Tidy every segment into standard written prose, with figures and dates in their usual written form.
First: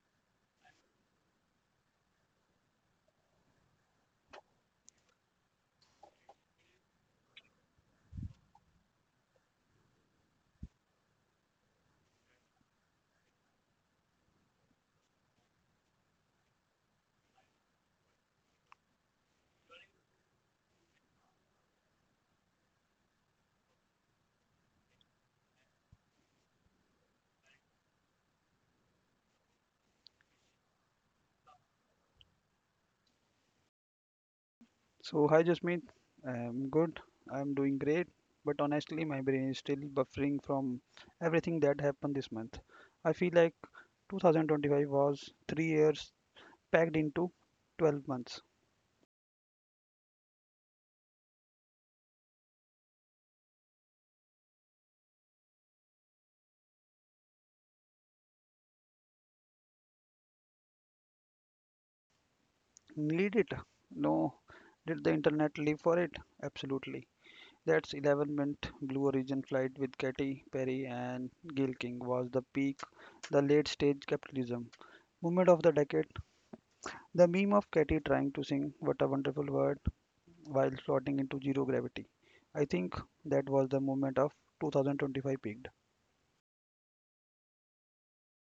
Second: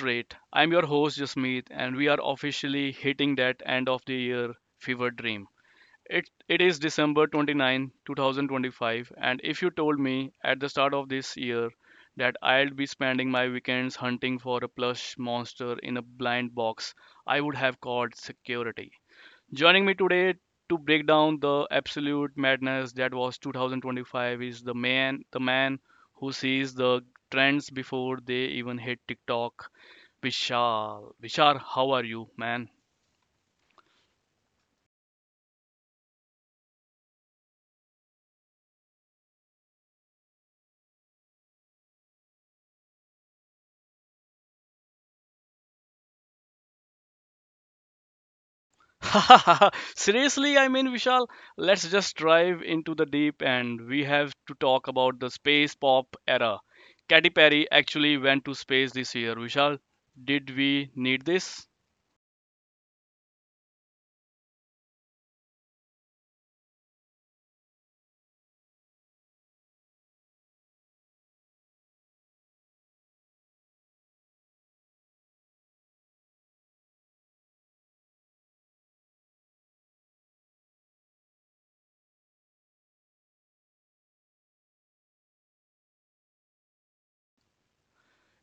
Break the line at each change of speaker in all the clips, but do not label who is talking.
Rate. I'm your host Jasmeet, and we are officially hitting that end of the year fever dream. It is December 29, 2025, and if you told me at the start of this year that I would be spending my weekends hunting for a plush monster in a blind box, I would have called security. Joining me today to break down the absolute madness that was 2025 is the man who sees the trends before they even hit TikTok. Vishal, how are you, man?
So, hi Jasmeet. I'm good. I'm doing great. But honestly, my brain is still buffering from everything that happened this month. I feel like 2025 was 3 years packed into 12 months.
Seriously, I mean, Vishal, let's just dive into the deep end. We have to talk about the space pop era. Katy Perry actually went to space this year. Vishal, did we need this?
Need it? No. Did the internet live for it? Absolutely. That's 11 mint Blue Origin flight with Katy Perry and Gail King was the peak, the late stage capitalism. Moment of the decade, the meme of Katy trying to sing What a Wonderful World while slotting into zero gravity. I think that was the moment of 2025 peaked.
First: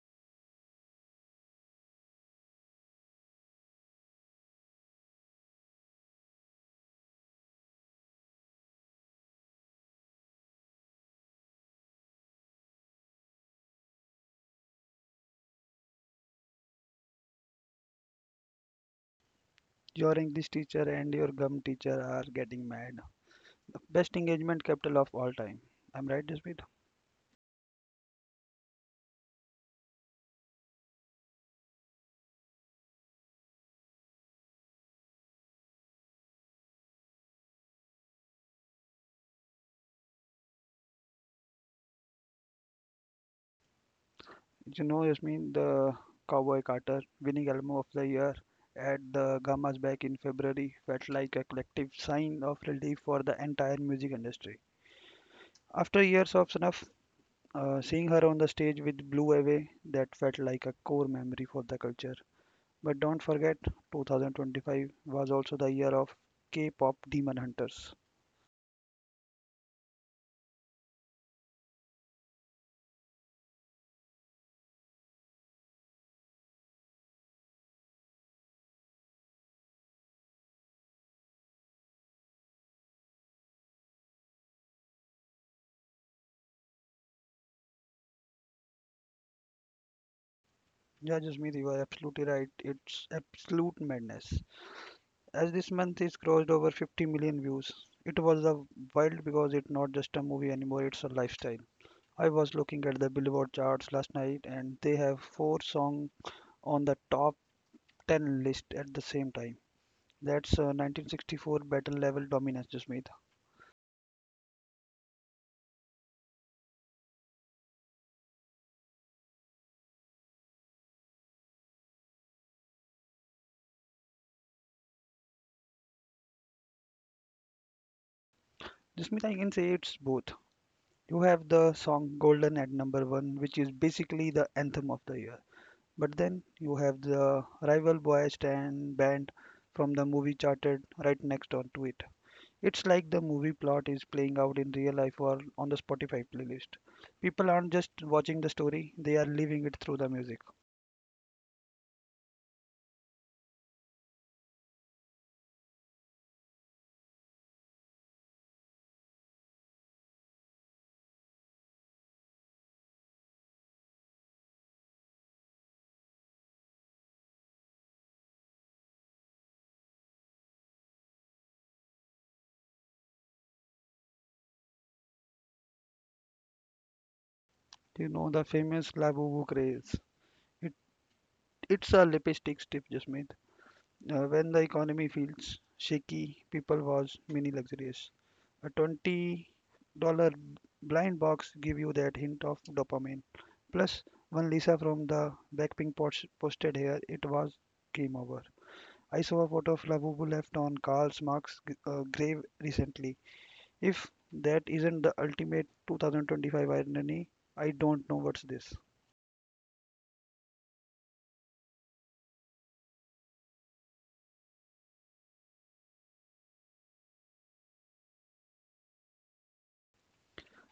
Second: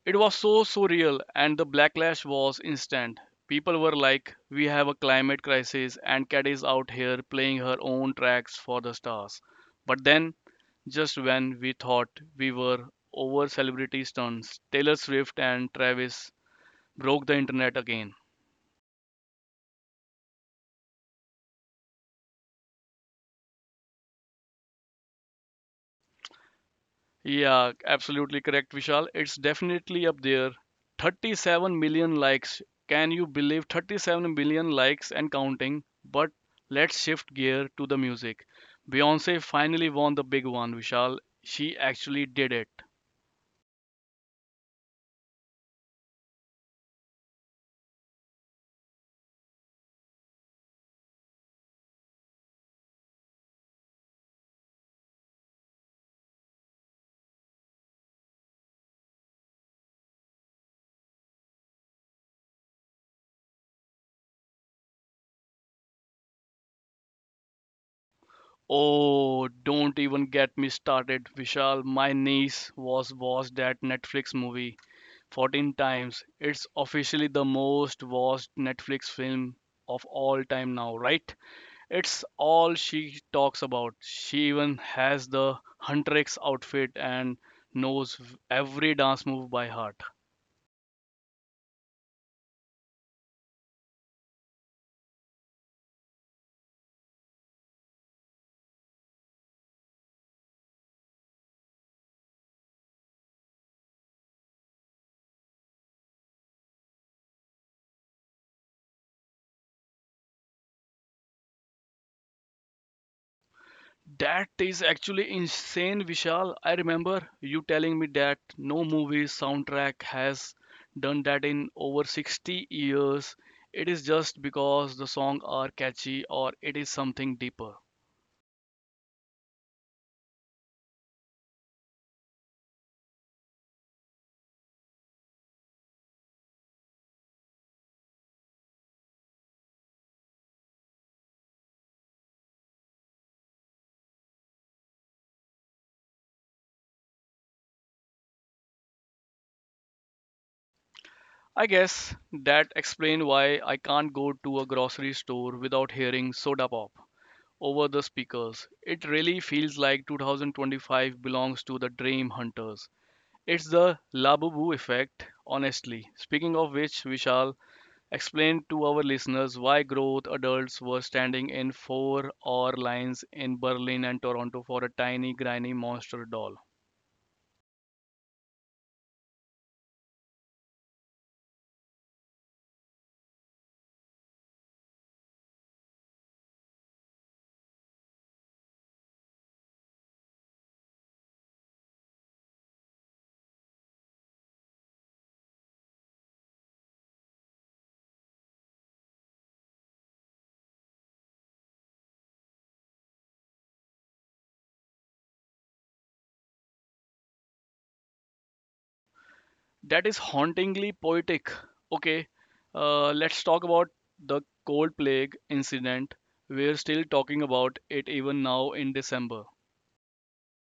It was so surreal, and the backlash was instant. People were like, "We have a climate crisis," and Cat is out here playing her own tracks for the stars. But then, just when we thought we were over celebrity stunts, Taylor Swift and Travis broke the internet again.
Your English teacher and your gum teacher are getting mad. Best engagement capital of all time. I'm right, Jasmeet?
Yeah, absolutely correct, Vishal. It's definitely up there. 37 million likes. Can you believe 37 million likes and counting? But let's shift gear to the music. Beyonce finally won the big one, Vishal. She actually did it.
You know, Jasmeet, the Cowboy Carter winning Elmo of the Year at the Gamma's back in February felt like a collective sign of relief for the entire music industry. After years of snuff, seeing her on the stage with Blue Away, that felt like a core memory for the culture. But don't forget, 2025 was also the year of K-pop demon hunters.
Oh, don't even get me started, Vishal. My niece was watched that Netflix movie 14 times. It's officially the most watched Netflix film of all time now, right? It's all she talks about. She even has the Huntress outfit and knows every dance move by heart.
Yeah, Jasmeet, you are absolutely right. It's absolute madness. As this month is crossed over 50 million views, it was a wild because it's not just a movie anymore, it's a lifestyle. I was looking at the Billboard charts last night and they have four songs on the top 10 list at the same time. That's 1964 battle level dominance, Jasmeet.
That is actually insane, Vishal. I remember you telling me that no movie soundtrack has done that in over 60 years. It is just because the songs are catchy or it is something deeper.
Jasmeet, I can say it's both. You have the song Golden at number one, which is basically the anthem of the year. But then you have the rival boy stand band from the movie charted right next on to it. It's like the movie plot is playing out in real life or on the Spotify playlist. People aren't just watching the story, they are living it through the music.
I guess that explains why I can't go to a grocery store without hearing Soda Pop over the speakers. It really feels like 2025 belongs to the dream hunters. It's the Labubu effect, honestly. Speaking of which, we shall explain to our listeners why growth adults were standing in 4-hour lines in Berlin and Toronto for a tiny, grimy monster doll.
You know the famous La Boubou craze. It, it's a lipstick stiff just made. When the economy feels shaky, people was mini luxurious. A $20 blind box give you that hint of dopamine. Plus one Lisa from the Blackpink posted here, it was game over. I saw a photo of Labubu left on Karl Marx's grave recently. If that isn't the ultimate 2025 irony, I don't know what's this.
That is hauntingly poetic. Okay, let's talk about the cold plague incident. We're still talking about it even now in December.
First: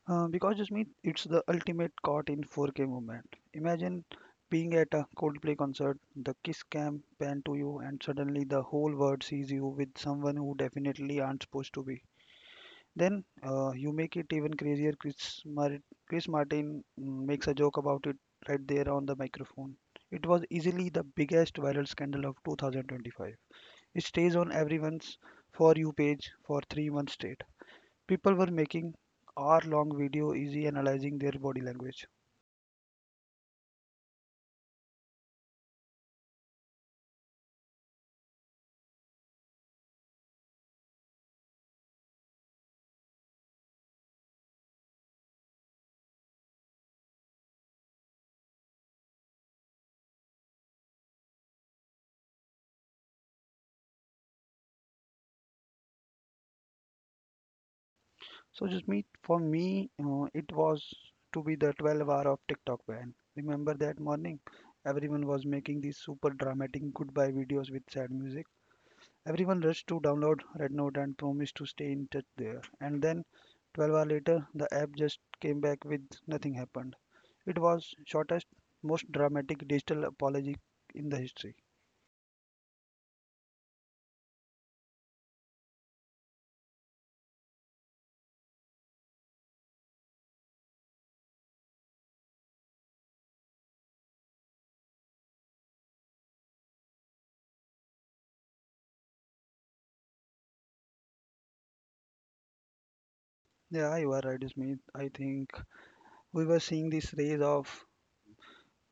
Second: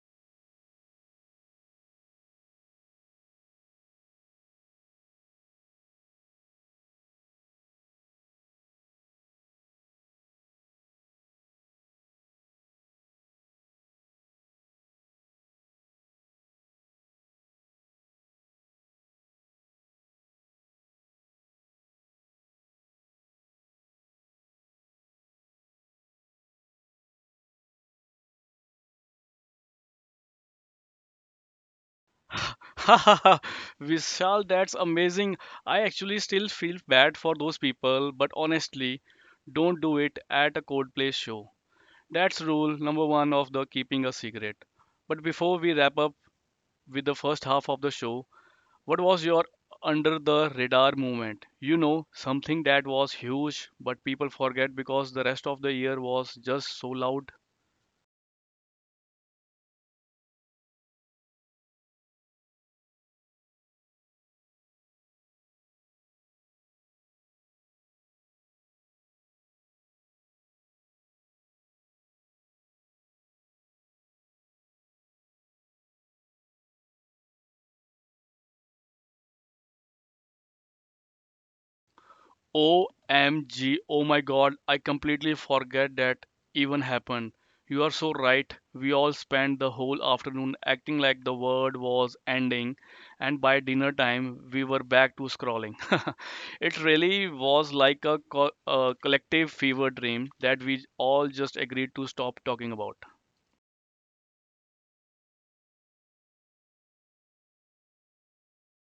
Because just mean it's the ultimate caught in 4K moment. Imagine being at a Coldplay concert, the kiss cam pan to you, and suddenly the whole world sees you with someone who definitely aren't supposed to be. Then you make it even crazier. Chris Martin makes a joke about it right there on the microphone. It was easily the biggest viral scandal of 2025. It stays on everyone's For You page for 3 months straight. People were making hour long video easy analyzing their body language.
Vishal, that's amazing. I actually still feel bad for those people, but honestly, don't do it at a Coldplay show. That's rule number one of the keeping a secret. But before we wrap up with the first half of the show, what was your under the radar moment? You know, something that was huge, but people forget because the rest of the year was just so loud.
So just me, for me it was to be the 12 hour of TikTok ban. Remember that morning, everyone was making these super dramatic goodbye videos with sad music. Everyone rushed to download red note and promised to stay in touch there, and then 12 hours later the app just came back with nothing happened. It was shortest, most dramatic digital apology in the history.
OMG, oh my god, I completely forget that even happened. You are so right. We all spent the whole afternoon acting like the world was ending, and by dinner time, we were back to scrolling. It really was like a collective fever dream that we all just agreed to stop talking about.
Yeah, you are right, Ismail. I think we were seeing this rise of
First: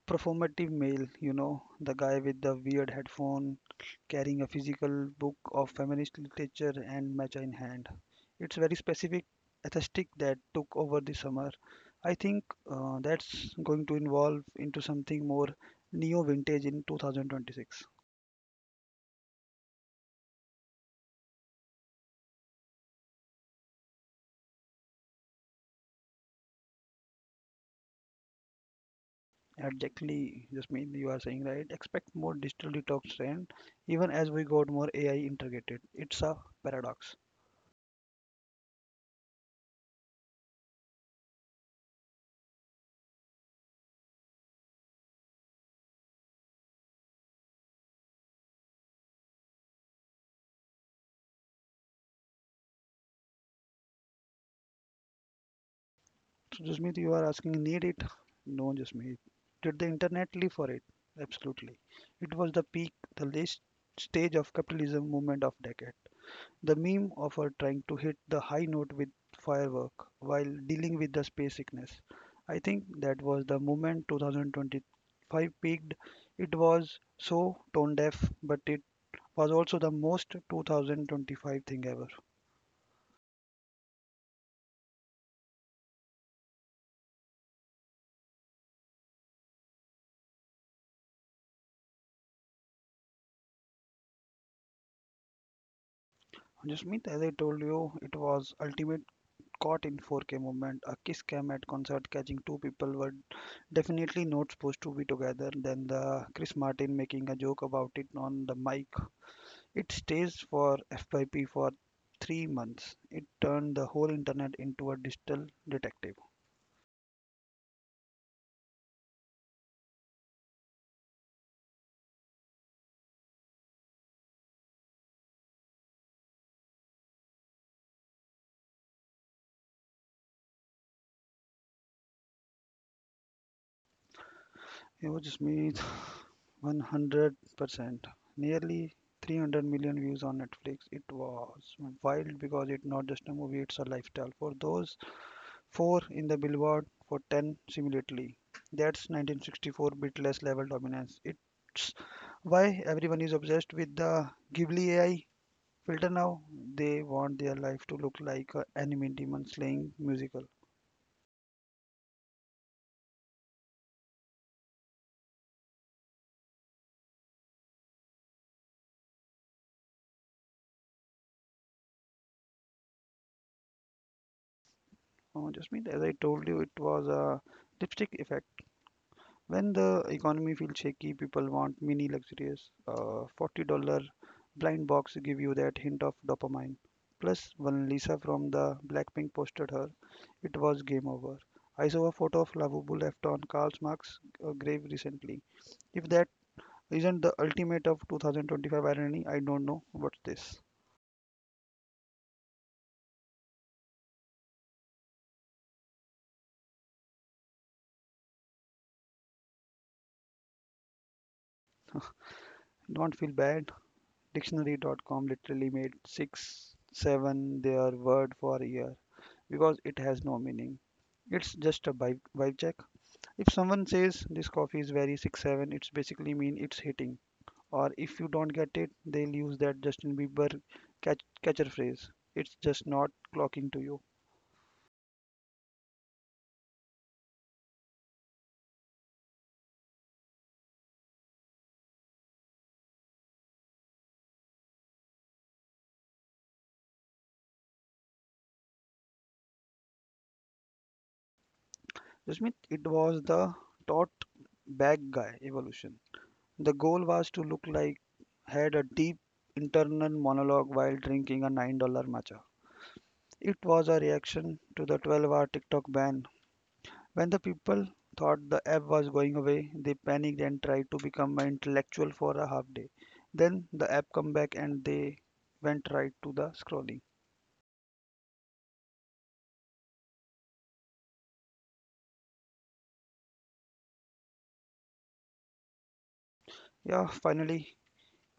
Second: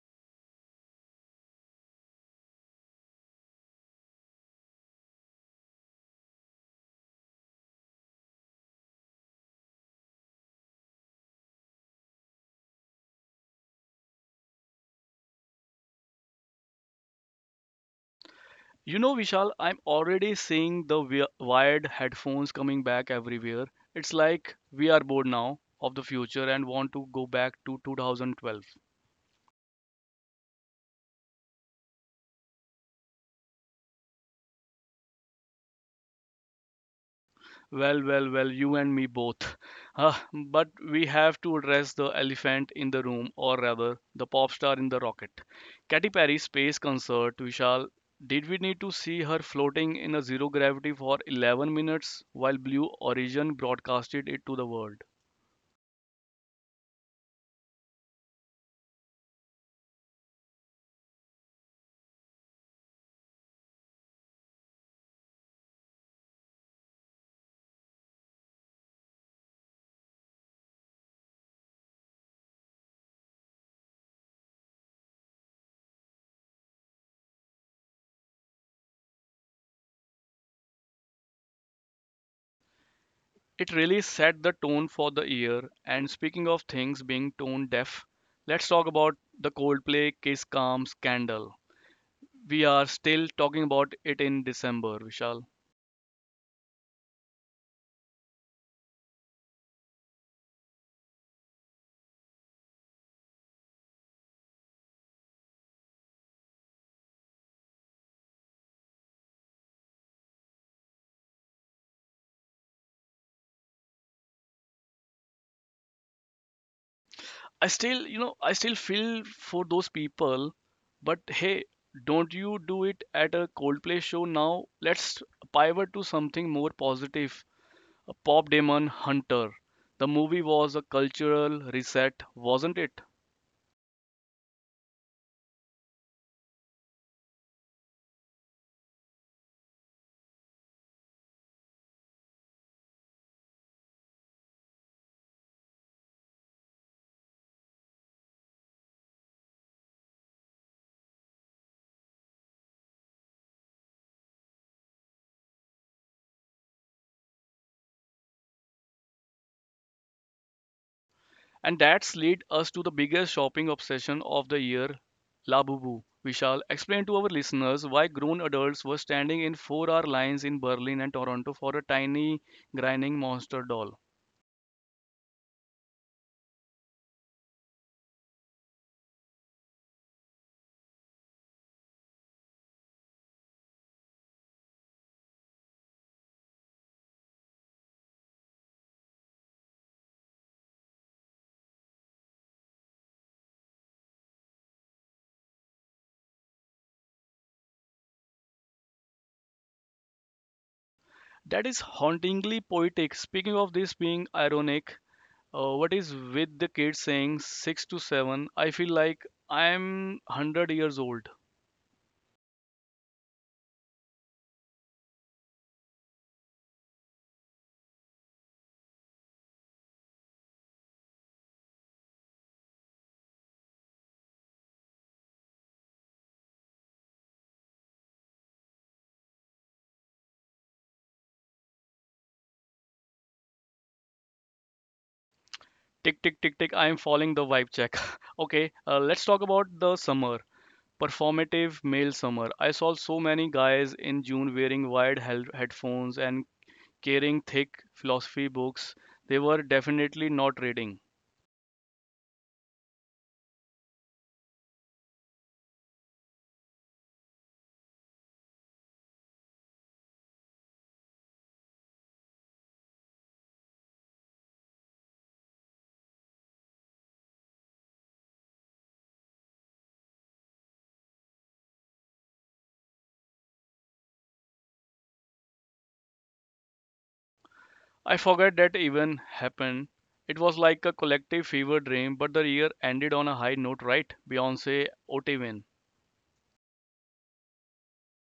performative male, you know, the guy with the weird headphone carrying a physical book of feminist literature and matcha in hand. It's very specific aesthetic that took over the summer. I think that's going to evolve into something more neo-vintage in 2026.
You know, Vishal, I'm already seeing the wired headphones coming back everywhere. It's like we are bored now of the future and want to go back to 2012.
Exactly, Jasmine, you are saying right. Expect more digital detox trend even as we got more AI integrated. It's a paradox.
Well, you and me both. Ah, but we have to address the elephant in the room, or rather, the pop star in the rocket. Katy Perry space concert, Vishal. Did we need to see her floating in a zero gravity for 11 minutes while Blue Origin broadcasted it to the world?
So, Jasmeet, you are asking, need it? No, Jasmeet. Did the internet live for it? Absolutely. It was the peak, the last stage of capitalism movement of decade. The meme of her trying to hit the high note with firework while dealing with the space sickness. I think that was the moment 2025 peaked. It was so tone deaf, but it was also the most 2025 thing ever.
It really set the tone for the year. And speaking of things being tone deaf, let's talk about the Coldplay Kiss Calm scandal. We are still talking about it in December, Vishal.
Jasmeet, as I told you, it was ultimate caught in 4K movement. A Kiss cam at concert catching two people were definitely not supposed to be together. Then the Chris Martin making a joke about it on the mic. It stays for FYP for 3 months. It turned the whole internet into a digital detective.
I still, you know, I still feel for those people, but hey, don't you do it at a Coldplay show now? Let's pivot to something more positive. A Pop Demon Hunter. The movie was a cultural reset, wasn't it?
It was just me, 100%. Nearly 300 million views on Netflix. It was wild because it's not just a movie, it's a lifestyle. For those Four in the Billboard for Ten simultaneously. That's 1964 beatless level dominance. It's why everyone is obsessed with the Ghibli AI filter now. They want their life to look like an anime demon slaying musical.
And that's lead us to the biggest shopping obsession of the year, Labubu. Vishal, explain to our listeners why grown adults were standing in four-hour lines in Berlin and Toronto for a tiny, grinding monster doll.
Oh, just mean as I told you, it was a lipstick effect. When the economy feels shaky, people want mini luxuries. $40 blind box give you that hint of dopamine. Plus, when Lisa from the Blackpink posted her, it was game over. I saw a photo of Lavubu left on Karl Marx's grave recently. If that isn't the ultimate of 2025 irony, I don't know what's this.
That is hauntingly poetic. Speaking of this being ironic, what is with the kids saying six to seven? I feel like I'm 100 years old.
Don't feel bad. Dictionary.com literally made six, seven their word for a year, because it has no meaning. It's just a vibe, vibe check. If someone says this coffee is very 6-7, it's basically mean it's hitting. Or if you don't get it, they'll use that Justin Bieber catcher phrase. It's just not clocking to you.
Tick, tick, tick, tick. I'm following the vibe check. Okay, let's talk about the summer. Performative male summer. I saw so many guys in June wearing wide headphones and carrying thick philosophy books they were definitely not reading.
Jasmeet, it was the taught bag guy evolution. The goal was to look like had a deep internal monologue while drinking a $9 matcha. It was a reaction to the 12-hour TikTok ban. When the people thought the app was going away, they panicked and tried to become an intellectual for a half day. Then the app come back and they went right to the scrolling.
I forgot that even happened. It was like a collective fever dream, but the year ended on a high note, right? Beyonce, OT win.
Yeah, finally,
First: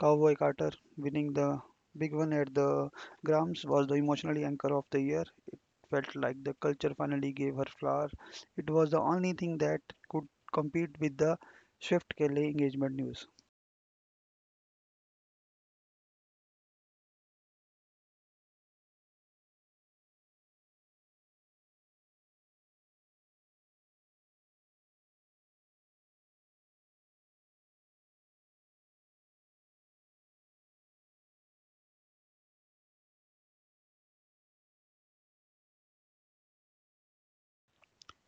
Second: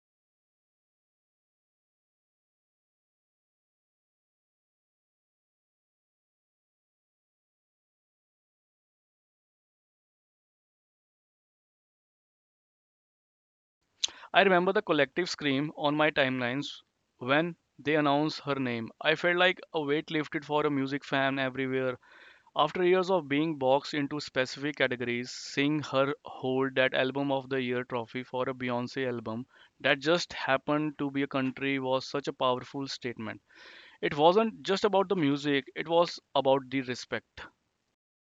Cowboy Carter winning the big one at the Grams was the emotional anchor of the year. It felt like the culture finally gave her flower. It was the only thing that could compete with the Swift Kelly engagement news.
I remember the collective scream on my timelines when they announced her name. I felt like a weight lifted for a music fan everywhere. After years of being boxed into specific categories, seeing her hold that Album of the Year trophy for a Beyoncé album that just happened to be a country was such a powerful statement. It wasn't just about the music, it was about the respect.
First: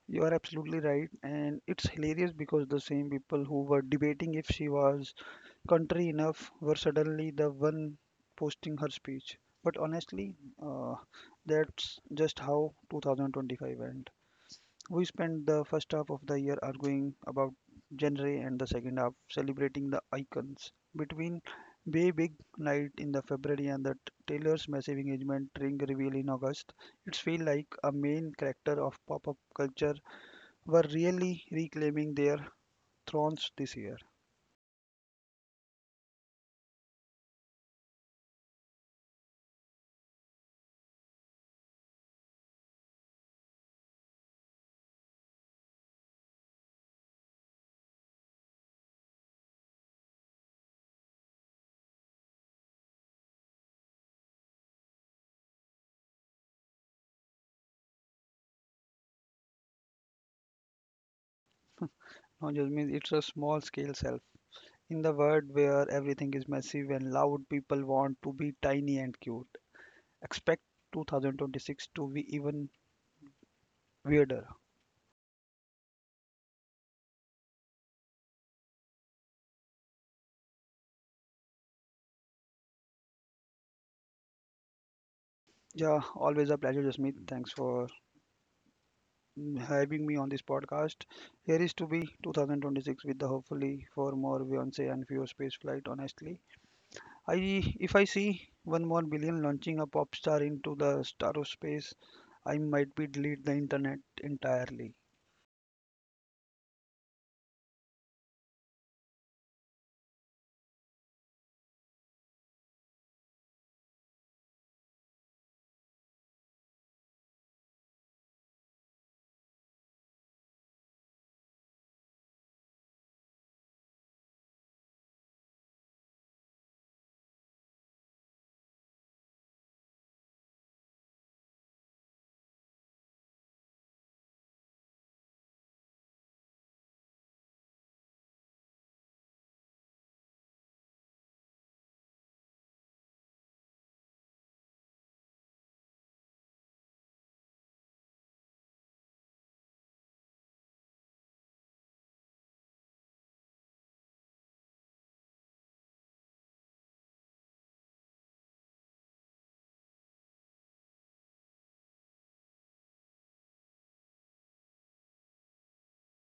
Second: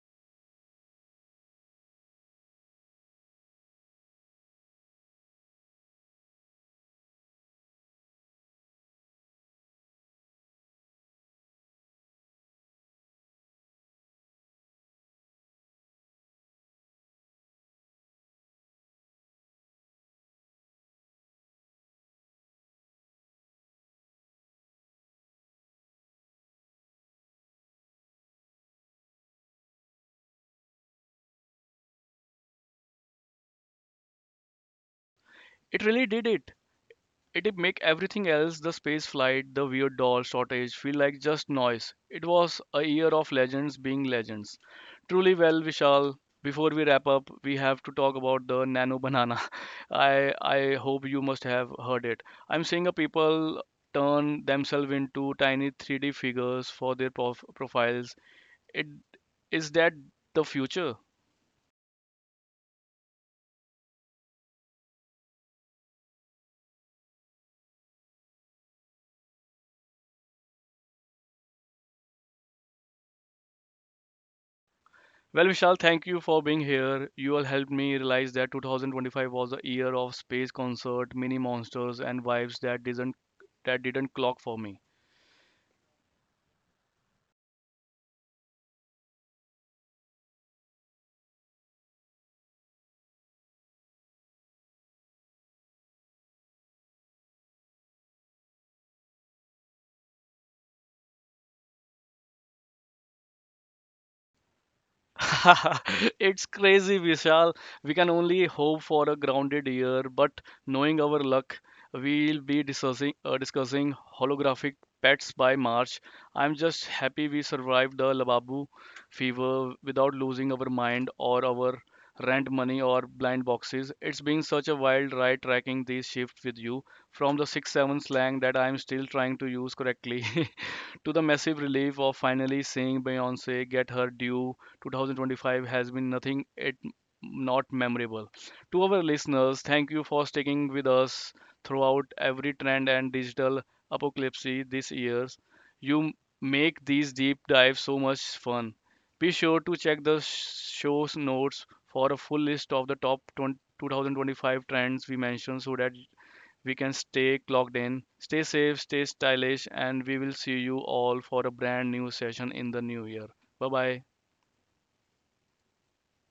You are absolutely right, and it's hilarious because the same people who were debating if she was country enough were suddenly the one posting her speech. But honestly, uh, that's just how 2025 went. We spent the first half of the year arguing about genre and the second half celebrating the icons. Between Bay Big Night in the February and the Taylor's massive engagement ring reveal in August, it's feel like a main character of pop-up culture were really reclaiming their thrones this year.
It really did it. It did make everything else, the space flight, the weird doll shortage, feel like just noise. It was a year of legends being legends. Truly well, Vishal. Before we wrap up, we have to talk about the nano banana. I hope you must have heard it. I'm seeing a people turn themselves into tiny 3D figures for their profiles. It is that the future?
No judgment, it's a small scale self. In the world where everything is massive and loud, people want to be tiny and cute. Expect 2026 to be even weirder.
Well, Vishal, thank you for being here. You all helped me realize that 2025 was a year of space concert, mini monsters, and vibes that didn't clock for me.
Yeah, always a pleasure, Jasmeet. Thanks for having me on this podcast. Here is to be 2026 with the hopefully for more Beyonce and fewer space flight, honestly. I, if I see one more billion launching a pop star into the star of space, I might be delete the internet entirely.
It's crazy, Vishal. We can only hope for a grounded year, but knowing our luck, we'll be discussing discussing holographic pets by March. I'm just happy we survived the Lababu fever without losing our mind or our rent money or blind boxes. It's been such a wild ride tracking these shifts with you, from the 6-7 slang that I'm still trying to use correctly to the massive relief of finally seeing Beyonce get her due. 2025 has been nothing it not memorable. To our listeners, thank you for sticking with us throughout every trend and digital apocalypse this year. You make these deep dives so much fun. Be sure to check the show's notes for a full list of the top 20 2025 trends we mentioned so that we can stay clocked in. Stay safe, stay stylish, and we will see you all for a brand new session in the new year. Bye bye.